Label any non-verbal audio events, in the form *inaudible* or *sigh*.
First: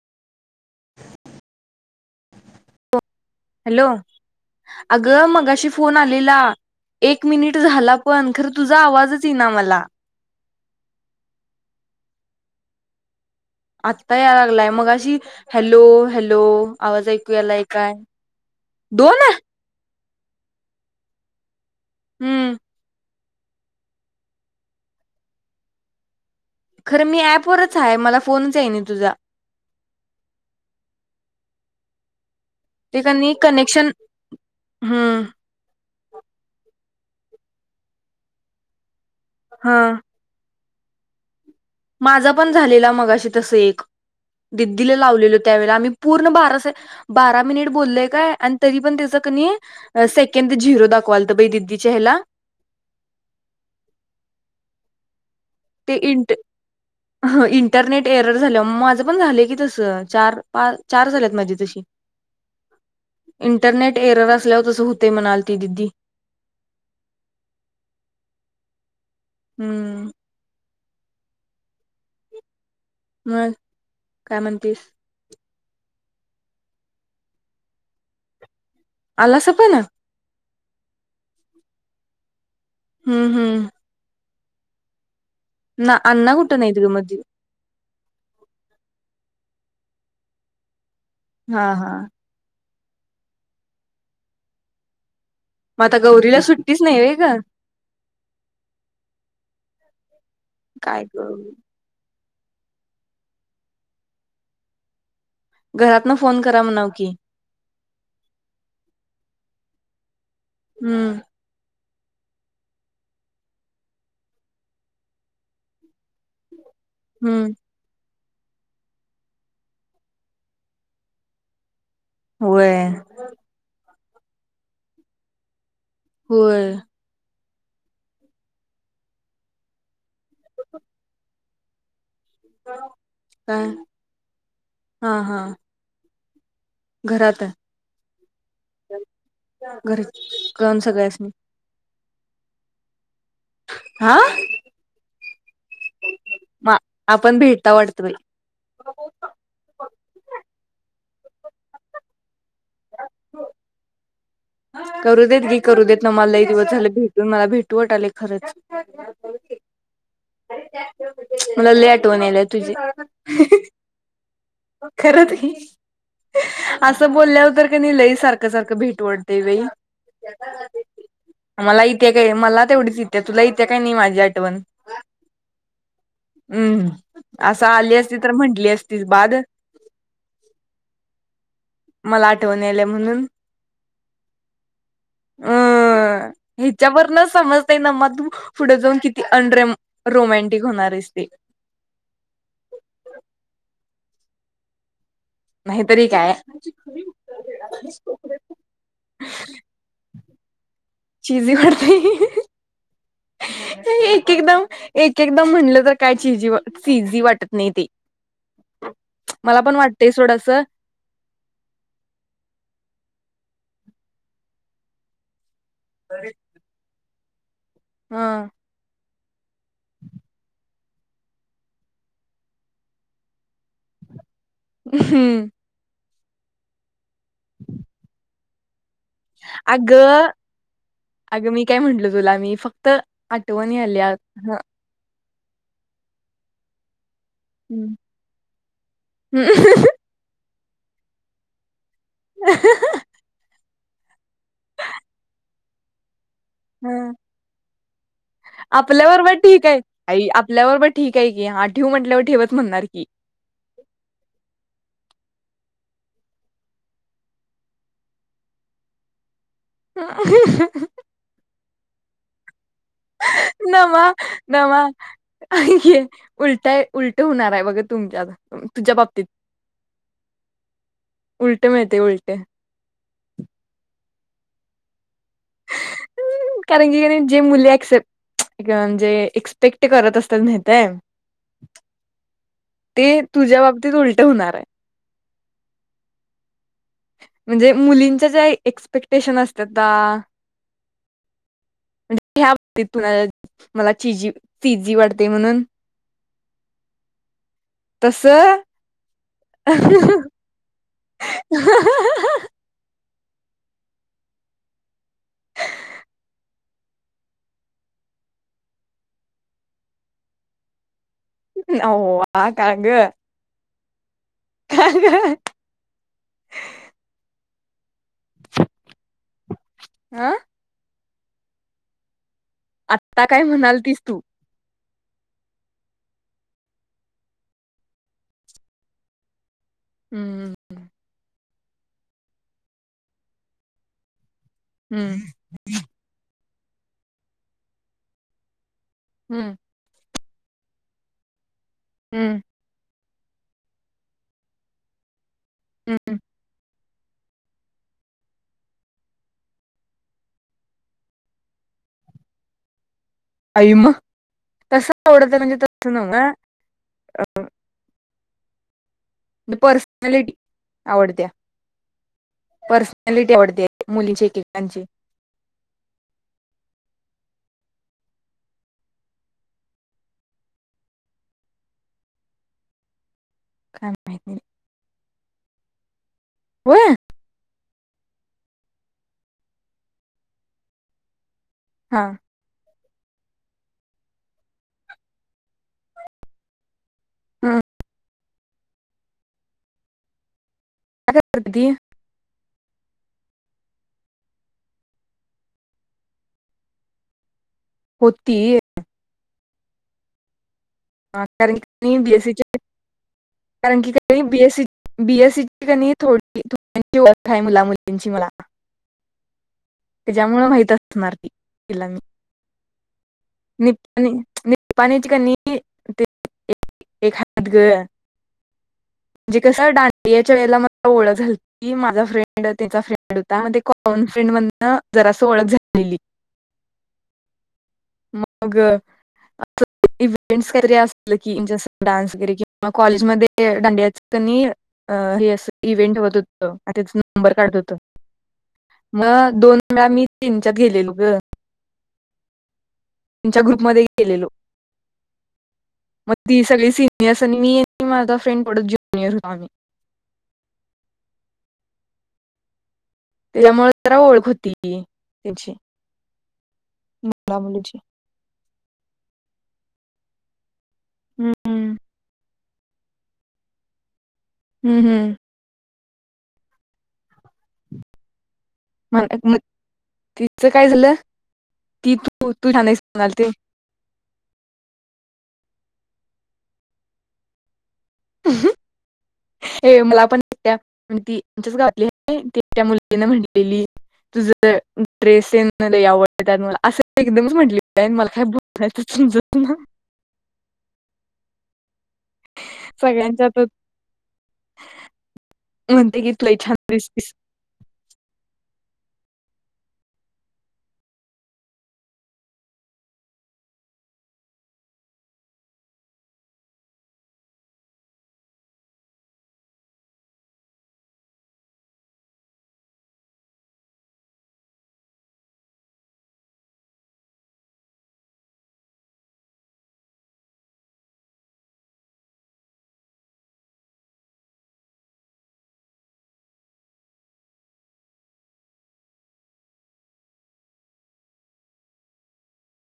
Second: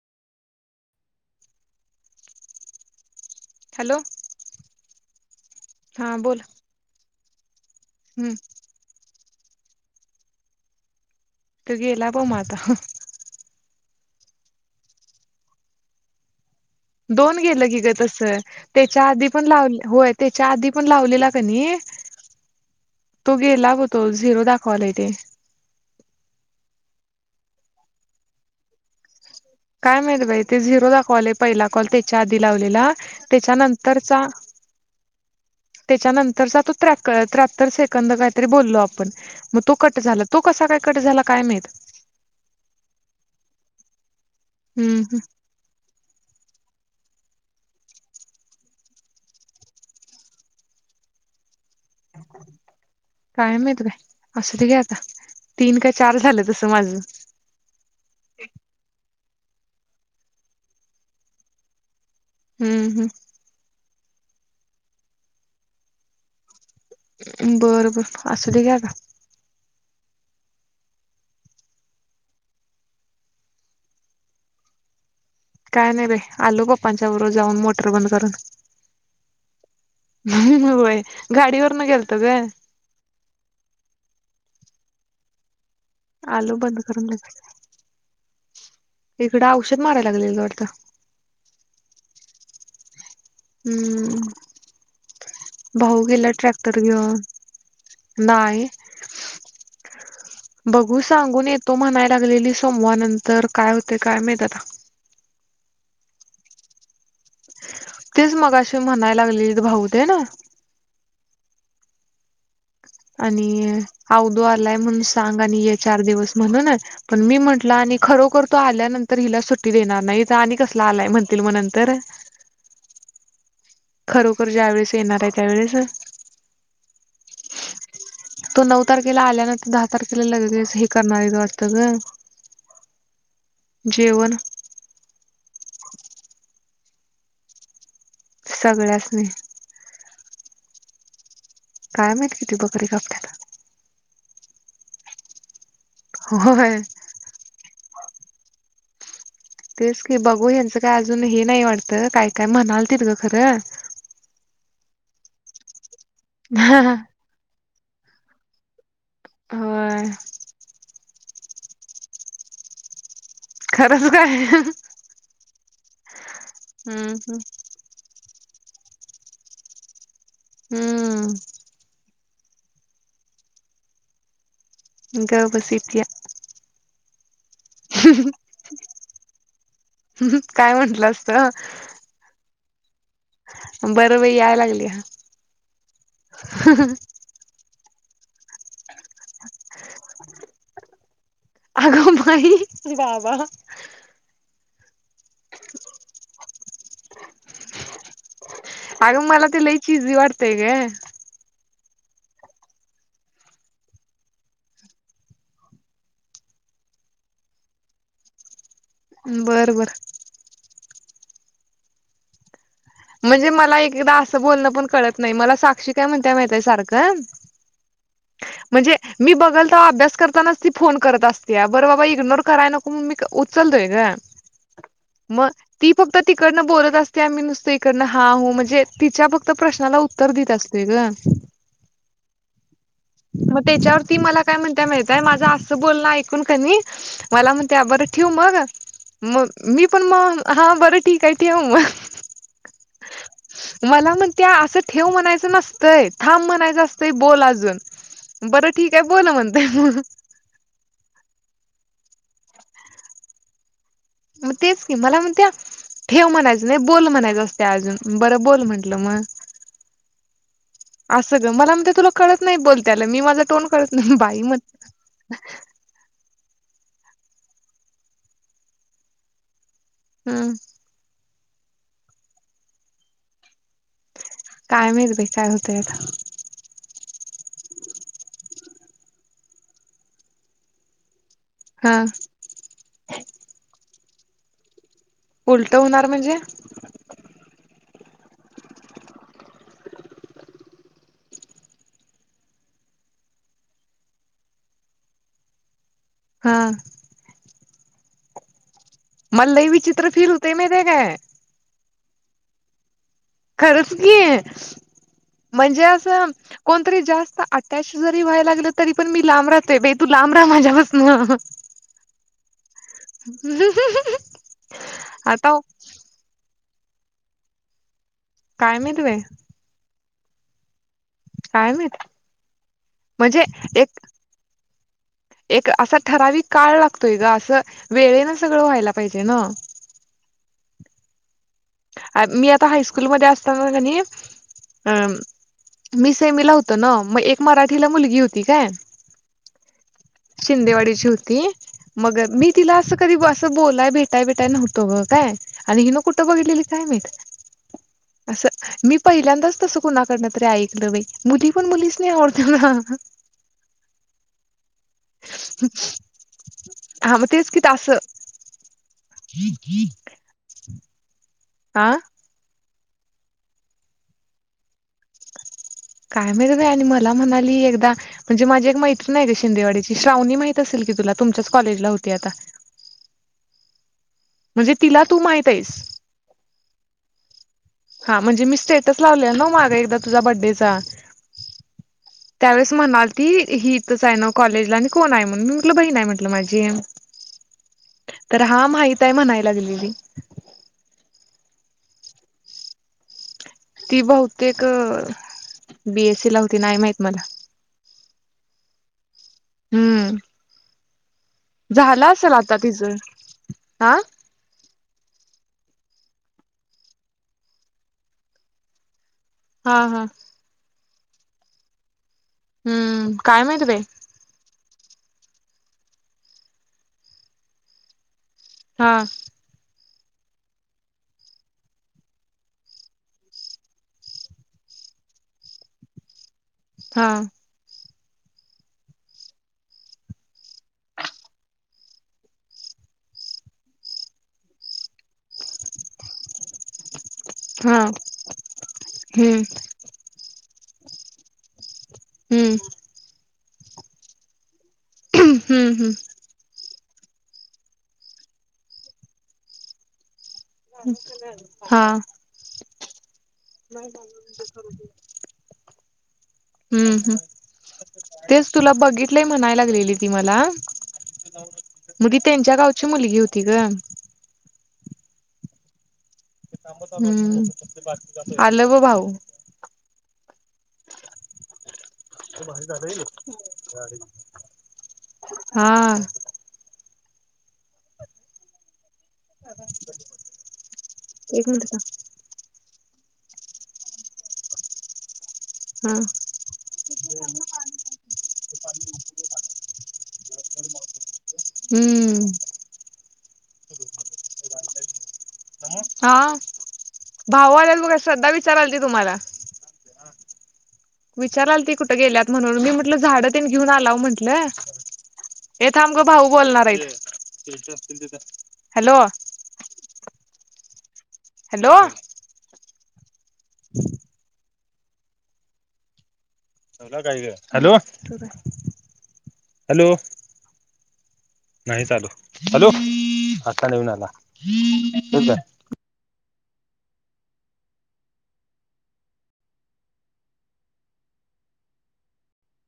Hello अग मगाशी phone हा आलेला बोल एक मिनिट झाला पण हम्म खरं तुझा आवाजच ये ना मला तुघ लाभ माात आता याय लागलाय मग अशी हॅलो हॅलो आवाज ऐकू दोन यालाय गेलं क ग काय तस त्याच्या दोन आधी पण लाव हो त्याच्या आधी पण लावलेला काणी हम्म तो गे लागतो झिरो दाखवाला तेे खरं मी ऍपवरच आहे मला फोनच आहे ना तुझा काय माहित बाई ते झिरोचा कॉल आहे पहिला कॉल त्याच्या आधी ते कनी कनेक्शन आबरधतहह हम्म ्र त्र्याहत्तर सेकंद काहीतरी बोललो आपण मग तो हा कट झाला तो कसा काय कट झाला काय मात माझा पण झालेला मगाशी तस एक दिदीला हम्म लावलेलो त्यावेला आम्ही पूर्ण बारासा बारा मिनिट बोललय काय आणि तरी पण त्याच कनी सेकंड झिरो दाखवालतं ब दिदी कायम य त काय असं ते घे आता तीन का ते चार इंट झालं तसं माझं इंटरनेट एरर झालं माझं पण झालं की तस चार चार झालेत माझी तशी हम्म हम्म टेरर असल्या तसहूते मनालती दिदी बरं बर असुली घ्या का हम्म मग काय म्हणतेस? काय नाही बाई, आलो पप्पांच्या बरोबर जाऊन मोटर बंद करून. आलासा पण अ? हम्म व्हय, गाडीवरनं गेलतो गं. हम्म, हम्म ना अण्णा आलो कुठं नाहीत बंद ग करून मधी लगी. इकडं औषध मारायला लागलेत वाटतं. हा हा. हम्म. मग आता भाऊ गेला गौरीला ट्रॅक्टर सुट्टीच नाही व्हय घेऊन, ग नाही. बघू काय ग सांगून येतो म्हणाय लागलेली सोमवार नंतर काय होतेय काय माहित आता. घरातनं फोन करा म्हणाव की. तेच मगाशी म्हणाय लागलेलीत भाऊ ते ना. हम्म आणि आवदू आलाय म्हणून सांग आणि ये चार दिवस म्हणून अ. पण मी हम्म म्हटलं आणि खरो करतो आल्यानंतर हिला सुट्टी देणार नाही, इथं आणि कसला आलाय म्हणतील मग नंतर. व्हय. खरोखर ज्यावेेळेस येणार हाय त्यावेेळेस होय तो नऊ तारखेला आल्यानंतर दहा तारखेला लगेच हे करणार आहे वाटतं गं काय? हा, हा घरात अ सगळ्यास्नी कळन सगळ्यासणी काय माहित किती बकरी कापत्यात? आ? म होय आपण भेटता वाट त बाई. तेच की, बघू यांचं काय अजून हे नाही वाटतं, काय काय म्हणालतीत गं खरं. करू देत नाय करू देत, ना मला लई दिवस झालं भेटून, मला भेटू वाटालय खरंच. होय. मला लय आठवन यायल्या तुझी. खरंच काय? खरचं कि, असं हम्म बोलल्यावर तर की नाय लई सारखं सारखं भेटू वाटतंय बाई, हम्म अन मला इत्या काय मला तेवढीच इत्या, तुला इत्या का नाई माझी आठवण? ग बस इतिया. हम्म हम्म, असं आली असती तर म्हंटली असती बाद काय म्हंटलं असतं? मला आठवण यायल्या म्हणून. बरं बाई याय लागली अ ह्याच्यावरन समजतंय ना म तु पुढे जाऊन किती अन रे रोमॅनटिक होणार आहेस ते. आगो बाई, बाबा. नाहीतरी काय. अगं मला ते लय चीजी वाटतेय ग. चीजी वाटतंय. एक एकदम एक एकदम म्हणलं तर काय चिजी चिजी वाटत नाही ते. मला बर पण बर वाटतंय सोड असं. म्हणजे मला एक एकदा असं बोलणं पण कळत नाही, मला साक्षी काय म्हणत्या माहितीय सारखं हम म्हणजे मी बघल तवा अभ्यास करतानाच तीऽऽ फोन करत असत्या,, बरं बाबा इग्नोर कराय नको म्हणून मी उचलतोय गंऽ हम्म फक्त तिकडनं बोलत असतिया मी नूसतं हिकनं हा ह् म्हणजे तिच्या फक्त प्रश्नाला अगं उत्तर दित असतोय गं गुलामी फक्त मग आठवणी त्याच्यावर आल्या ती मला काय ह म्हणातीया माहित माझं असं बोलणं ऐकून कणी मला म्हणत्या हम्म. बरं ठेवू मग मग मी पण मग हा बरं ठीक आहे ठेव मग मला म्हणतीया असं ठेव म्हणायचं नसतंय थांब म्हणायचं असतंय बोल अजून बरं ठीक आहे आपल्या बोल बरबर म्हणते ठीक आहे मग आई आपल्या बरबर ठीक आहे की ह् ठेवू ठेव म्हटल्यावर ठेवच म्हणणार की मग तेच की मला म्हणती या ठेव म्हणायचं नाही बोल म्हणायचं असतंय अजून बरं बोल म्हटलं मग असं ह् ग मला म्हणते तुला कळत नाही बोल नमा नमा हे उलट आहे उलट होणार आहे व बघ तुमच्या तुझ्या बाबतीत-‍- हम् उलटे मिळतंय उलट काय माहीत बाई काय होतंय आता कारण की जे मुली अक्सेप्ट म्हणजे एसपेक्ट करत असतात माहित आहे हा ते तुझ्या बाबतीत उलट होणार आहे. उलट होणार म्हणजे म्हणजे मुलींच्या ज्या एक्सपेक्टेशन असता त्या म्हणजे ह्या बाबतीत तु मला चिजी चिजी वाटते म्हणून हा तसं मला लई विचित्र फील होतय माहित आहे काय खरचं कि म्हणजे अस कोणतरी जास्त अटॅच जरी व्हाय लागलं तरी पण मी लांब राहते बाई तू ला लांब राहा माझा पासनं नव्वा का ग *unintelligible* काय माहित बाई आ काय माहित आत्ता काय म्हणजे एक म्हणालतीस तू एक असा ठराविक काळ लागतोय गं असं वेळेने सगळं व्हायला पाहिजे ना हं मी आता हायस्कूल मध्ये असताना कणी हम्म मी सेमीला होतो ना मग एक मराठीला मुलगी होती काय हम्म शिंदेवाडीची होती मग हम्म मी तिला अस कधी असं बोलाय भेटाय बिटाय नव्हतं गं काय आणि हिन हम्म कुठं बघितलेली काय माहित असं मी पहिल्यांदाच तसं कुणाकडनं तरी ऐकलं बाई मुली पण मुलीसणी आवडतात ह् ह हा आई मग तसं आवडतय म्हणजे तसं नव्हं हा मग गं तेच कि असं पर्सनॅलिटी *unintelligible* आवडत्या आं पर्सनॅलिटी आवडते मुलींचे एकेकांची‍ *unintelligible* काय माहित बाई आणि मला म्हणाली एकदा म्हणजे माझी एक मैत्रीन आहे गं शिंदेवाड्याची श्रावणी माहित असेल कि ती तुला तुमच्याच कॉलेजला होती आता काय माहित नाही म्हणजे तिला तू माहित आहेस. होय हा म्हणजे मी स्टेटस लावले ना माग एकदा तुझा बर्थडेचा. हा. म्हणाल ती ही इथच आहे ना कॉलेजला आणि कोण आहे म्हणून मी म्हटलं बहीण आहे म्हटलं माझी. हा. तर हा माहित आहे म्हणाय लागलेली. काय करती? ती बहुतेक बीएससी ला होती नाही माहित मला. होती. हम्म. अं, कारण की झाला असेल बीएससीची आता तिच. कारण की का बीएस सी- बीएसईीची कणी थोडी थोड्यांची ओळख आहे मुला मुलींची मला. हा हा त्याच्यामुळे माहित असणार ती तिला म. हम्म काय माहिती बाई? पनी चिकननीी ते एक हात ग- हा जी का सर डान याच्या वेळेला मला ओळख झाली क माझा फ्रेंड तिचा फ्रेंड होता ते कॉमन फ्रेंड मधन- जरा असं ओळख झालेली. हा. मग. इव्हेंट्सैरे अस की जस डान्स वगैरे किं कॉलेजमध्ये दांडिया- इव्हेंट *inaudible* नंबर काढत होत हा हम्म मग दोन वेळा मी तीनच्यात गेलेलो ग. हम्म. च्या ग्रुप मध्ये केलेलो हम्म हम्म मग ती सगळी सीनि आणि मी आणि माझा फ्रेंड पडत ज्युनियर होतो आम्ही. हा. त्याच्यामुळे जरा ओळख होती त्याची. हम्म हम् तेच तुला बघितलंय म्हणाय लागलेली ती मला. हं, हं. मग ती त्यांच्या गावची मुलगी होती ग. हम्म हम्म. हम. म मग तिचं काय झालं? ती तू तू भारी छान आहेस झालं. म्हणालती. हा. हं. हे मला पण ती एक आमच्याच मिनिट थांब. गावातली त्या मु तिनं म्हणलेली तुझं ड्रेसन हा आवडत मला असं एकदमच म्हटले मला काय बोलयचं समज ना. हम. सगळ्यांच्यात. हा भाऊ आला बघा श्रद्धा विचारल ते तुम्हाला विचाराल ती कुठं गेल्यात म्हणून मी म्हटलं झाडं त्यांन घेऊन आलाव म्हंटलं. ये थांबग भाऊ बोलणार आहे. Hello- hello. *inaudible* काय हॅलो हॅलो. नाही चालू हॅलो. आता नवीन आला ठेऊ काय?